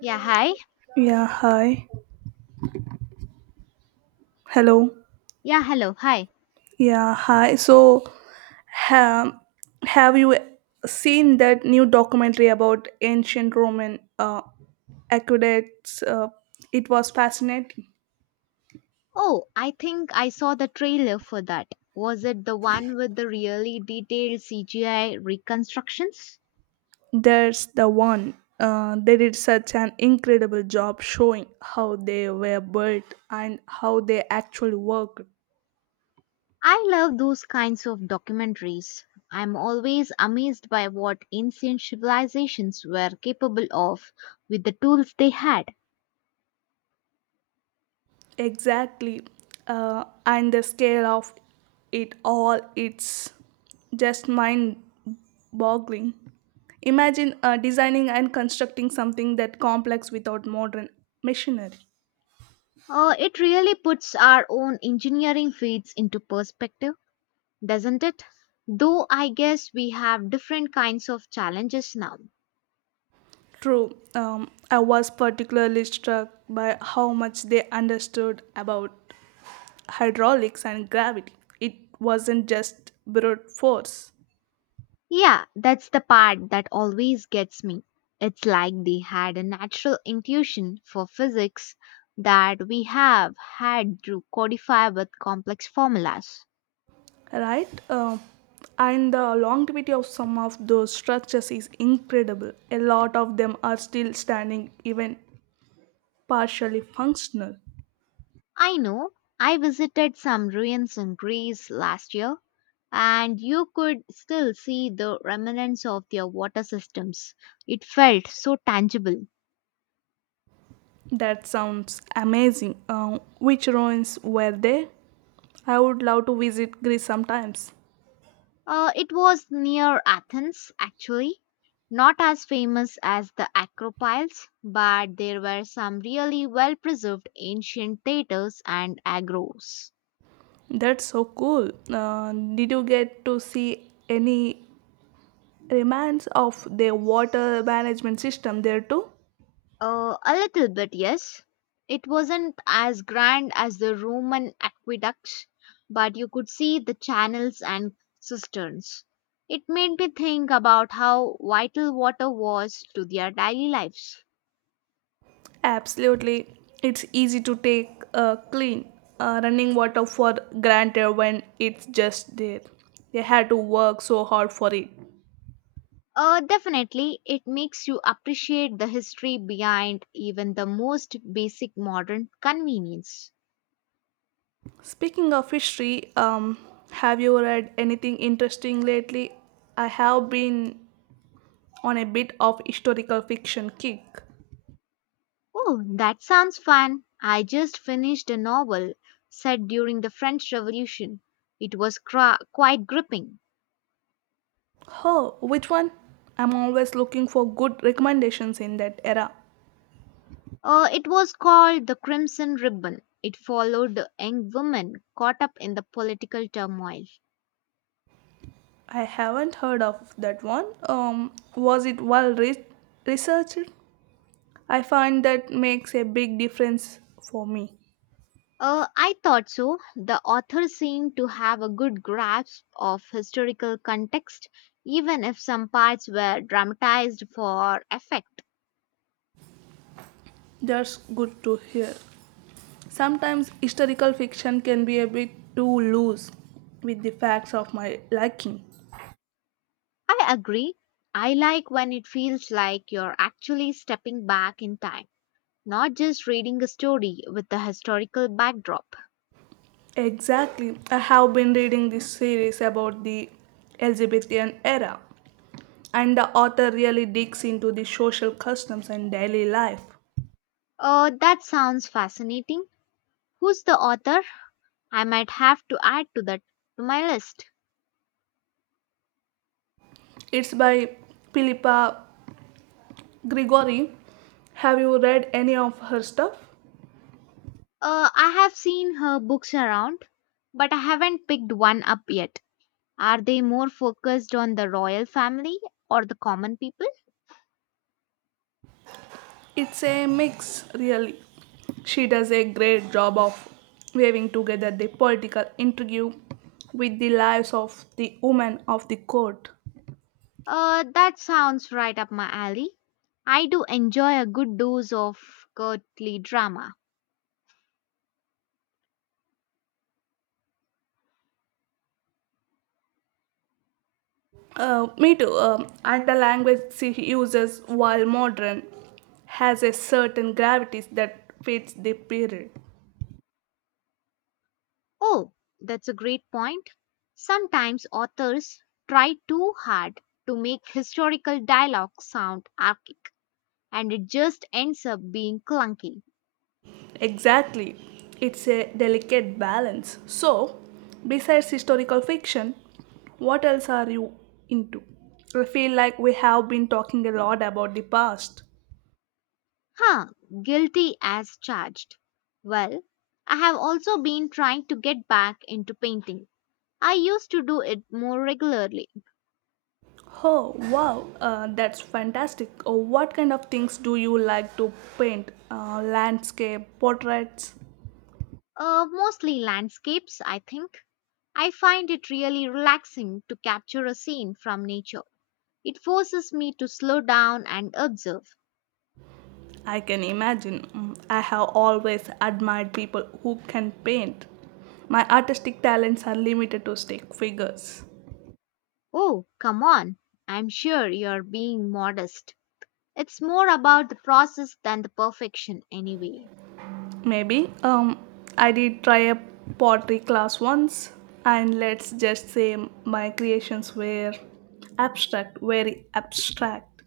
Yeah, hi. Yeah, hi. Hello. Yeah, hello. Hi. Yeah, hi. So, ha- have you seen that new documentary about ancient Roman aqueducts? It was fascinating. Oh, I think I saw the trailer for that. Was it the one with the really detailed CGI reconstructions? There's the one. They did such an incredible job showing how they were built and how they actually worked. I love those kinds of documentaries. I'm always amazed by what ancient civilizations were capable of with the tools they had. Exactly, and the scale of it all, it's just mind boggling. Imagine designing and constructing something that complex without modern machinery. It really puts our own engineering feats into perspective, doesn't it? Though I guess we have different kinds of challenges now. True. I was particularly struck by how much they understood about hydraulics and gravity. It wasn't just brute force, Yeah, that's the part that always gets me. It's like they had a natural intuition for physics that we have had to codify with complex formulas. right? And the longevity of some of those structures is incredible. A lot of them are still standing, even partially functional. I know I visited some ruins in Greece last year, and you could still see the remnants of their water systems. It felt so tangible. That sounds amazing. Which ruins were they? I would love to visit Greece sometimes. It was near Athens, actually. Not as famous as the Acropiles, but there were some really well preserved ancient theatres and agros. That's so cool. Did you get to see any remains of their water management system there too? A little bit, yes. It wasn't as grand as the Roman aqueducts, but you could see the channels and cisterns. It made me think about how vital water was to their daily lives. Absolutely. It's easy to take clean running water for granted when it's just there. They had to work so hard for it. Definitely, it makes you appreciate the history behind even the most basic modern convenience. Speaking of history, have you read anything interesting lately? I have been on a bit of historical fiction kick. Oh, that sounds fun. I just finished a novel set during the French Revolution. It was quite gripping. Oh, which one? I'm always looking for good recommendations in that era. It was called The Crimson Ribbon. It followed a young woman caught up in the political turmoil. I haven't heard of that one. Was it researched? I find that makes a big difference for me. I thought so. The author seemed to have a good grasp of historical context, even if some parts were dramatized for effect. That's good to hear. Sometimes historical fiction can be a bit too loose with the facts of my liking. I agree. I like when it feels like you're actually stepping back in time, not just reading a story with a historical backdrop. Exactly. I have been reading this series about the Elizabethan era, and the author really digs into the social customs and daily life. That sounds fascinating. Who's the author? I might have to add to that to my list. It's by Philippa Gregory. Have you read any of her stuff? I have seen her books around, but I haven't picked one up yet. Are they more focused on the royal family or the common people? It's a mix, really. She does a great job of weaving together the political intrigue with the lives of the women of the court. That sounds right up my alley. I do enjoy a good dose of courtly drama. Me too. And the language she uses, while modern, has a certain gravity that fits the period. Oh, that's a great point. Sometimes authors try too hard to make historical dialogue sound archaic, and it just ends up being clunky. Exactly. It's a delicate balance. So, besides historical fiction, what else are you into? I feel like we have been talking a lot about the past. Huh, guilty as charged. Well, I have also been trying to get back into painting. I used to do it more regularly, Oh, wow, that's fantastic. Oh, what kind of things do you like to paint? Landscape, portraits? Mostly landscapes, I think. I find it really relaxing to capture a scene from nature. It forces me to slow down and observe. I can imagine. Mm, I have always admired people who can paint. My artistic talents are limited to stick figures. Oh, come on. I'm sure you're being modest. It's more about the process than the perfection, anyway. Maybe. I did try a pottery class once, and let's just say my creations were abstract, very abstract.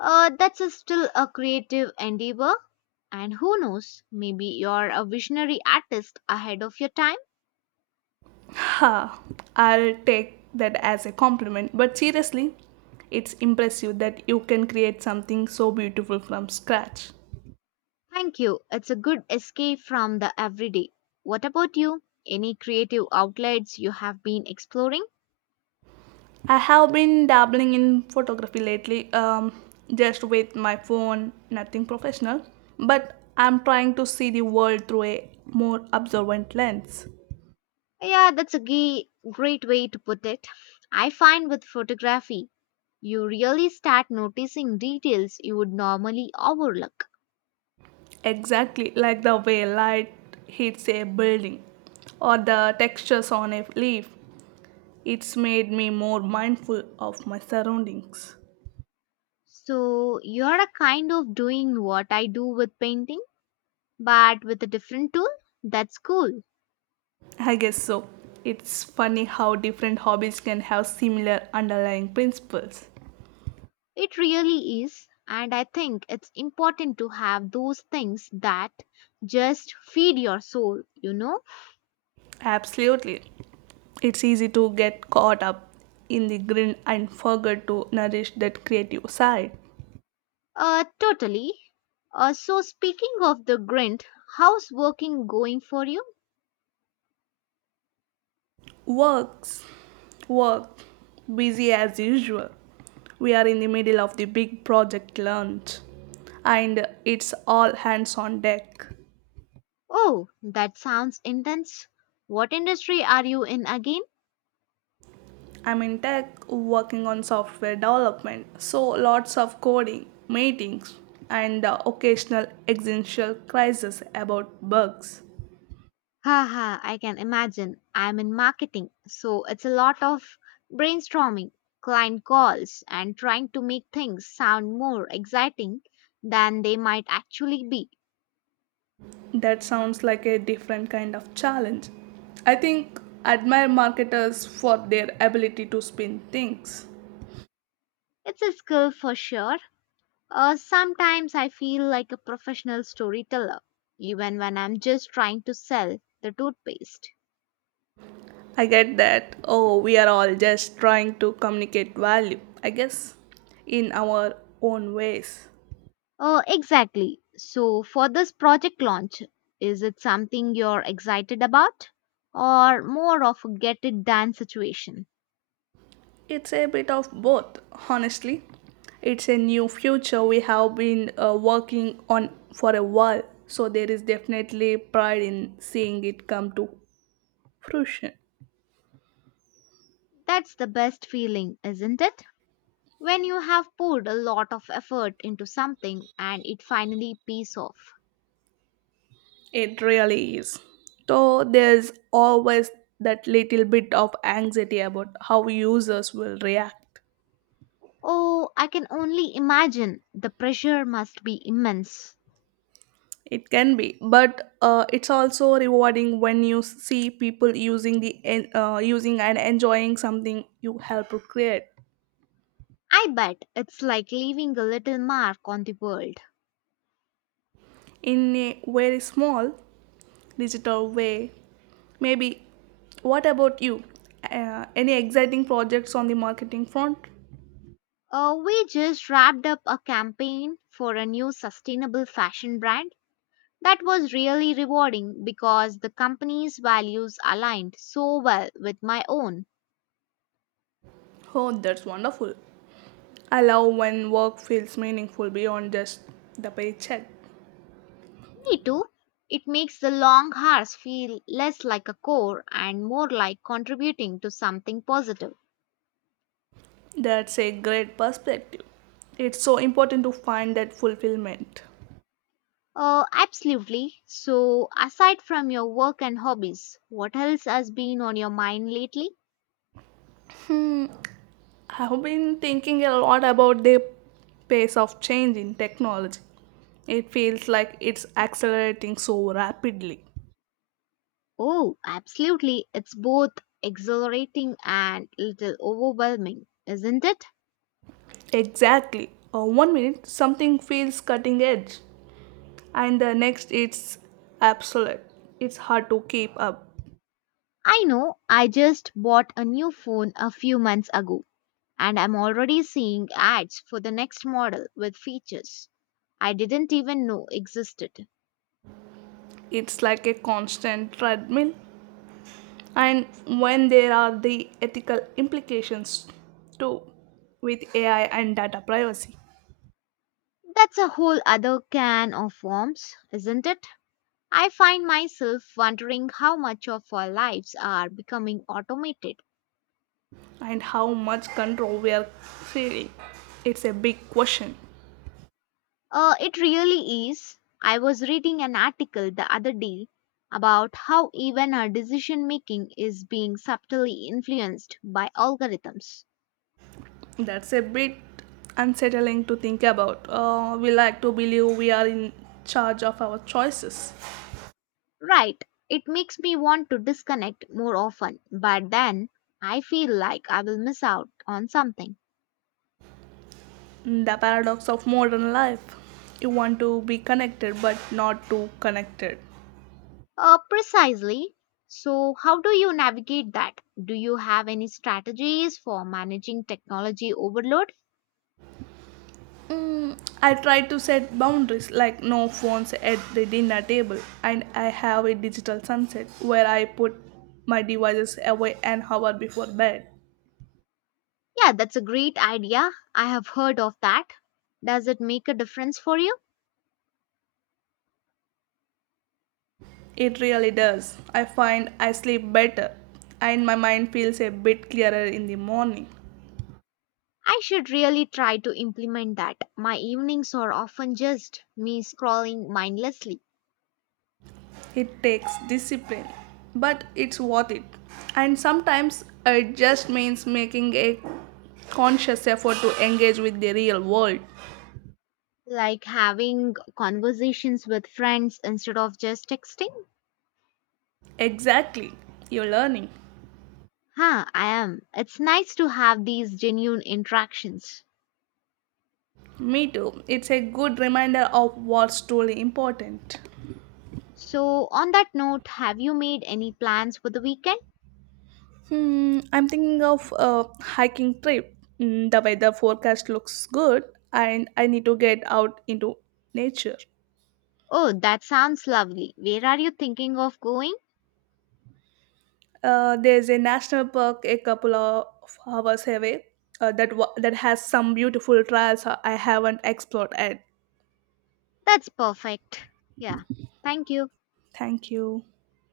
That's a still a creative endeavor. And who knows, maybe you're a visionary artist ahead of your time. Ha! I'll take that as a compliment, but seriously, it's impressive that you can create something so beautiful from scratch. Thank you. It's a good escape from the everyday. What about you? Any creative outlets you have been exploring? I have been dabbling in photography lately, just with my phone, nothing professional, but I'm trying to see the world through a more observant lens. Yeah, that's a great way to put it. I find with photography, you really start noticing details you would normally overlook. Exactly, like the way light hits a building or the textures on a leaf. It's made me more mindful of my surroundings. So, you're a kind of doing what I do with painting but with a different tool, that's cool. I guess so. It's funny how different hobbies can have similar underlying principles. It really is. And I think it's important to have those things that just feed your soul, you know? Absolutely. It's easy to get caught up in the grind and forget to nourish that creative side. Totally. So, speaking of the grind, how's working going for you? Works, work, busy as usual. We are in the middle of the big project launch, and it's all hands on deck. Oh, that sounds intense. What industry are you in again? I'm in tech, working on software development, so lots of coding, meetings, and the occasional existential crisis about bugs. Haha, I can imagine. I'm in marketing, so it's a lot of brainstorming, client calls, and trying to make things sound more exciting than they might actually be. That sounds like a different kind of challenge. I think admire marketers for their ability to spin things. It's a skill for sure. Sometimes I feel like a professional storyteller, even when I'm just trying to sell the toothpaste. I get that. Oh, we are all just trying to communicate value, I guess, in our own ways. Oh, exactly. So, for this project launch, is it something you're excited about? Or more of a get it done situation? It's a bit of both, honestly. It's a new future we have been working on for a while, so there is definitely pride in seeing it come to fruition. That's the best feeling, isn't it? When you have poured a lot of effort into something and it finally pays off. It really is. Though there's always that little bit of anxiety about how users will react. Oh, I can only imagine the pressure must be immense. It can be, but it's also rewarding when you see people using and enjoying something you help to create I bet it's like leaving a little mark on the world. in a very small digital way. Maybe. What about you? Any exciting projects on the marketing front? We just wrapped up a campaign for a new sustainable fashion brand that was really rewarding because the company's values aligned so well with my own. Oh, that's wonderful. I love when work feels meaningful beyond just the paycheck. Me too. It makes the long hours feel less like a chore and more like contributing to something positive. That's a great perspective. It's so important to find that fulfillment. Absolutely. So, aside from your work and hobbies, what else has been on your mind lately? I've been thinking a lot about the pace of change in technology. It feels like it's accelerating so rapidly. Oh, absolutely. It's both exhilarating and little overwhelming, isn't it? Exactly. One minute something feels cutting edge, and the next it's obsolete. It's hard to keep up. I know. I just bought a new phone a few months ago and I'm already seeing ads for the next model with features I didn't even know existed. It's like a constant treadmill, and when there are the ethical implications too, with AI and data privacy. That's a whole other can of worms, isn't it? I find myself wondering how much of our lives are becoming automated. And how much control we are feeling. It's a big question. It really is. I was reading an article the other day about how even our decision making is being subtly influenced by algorithms. That's a bit unsettling to think about. We like to believe we are in charge of our choices. Right, it makes me want to disconnect more often, but then I feel like I will miss out on something. The paradox of modern life. You want to be connected but not too connected. Precisely. So, how do you navigate that? Do you have any strategies for managing technology overload? Mm, I try to set boundaries like no phones at the dinner table, and I have a digital sunset where I put my devices away an hour before bed. Yeah, that's a great idea. I have heard of that. Does it make a difference for you? It really does. I find I sleep better and my mind feels a bit clearer in the morning. I should really try to implement that. My evenings are often just me scrolling mindlessly. It takes discipline, but it's worth it. And sometimes it just means making a conscious effort to engage with the real world. Like having conversations with friends instead of just texting? Exactly, you're learning. Huh, I am. It's nice to have these genuine interactions. Me too. It's a good reminder of what's truly important. So, on that note, have you made any plans for the weekend? Hmm, I'm thinking of a hiking trip. Mm, the weather forecast looks good, and I need to get out into nature. Oh, that sounds lovely. Where are you thinking of going? There's a national park a couple of hours away that has some beautiful trails I haven't explored yet. That's perfect. Yeah. Thank you. Thank you.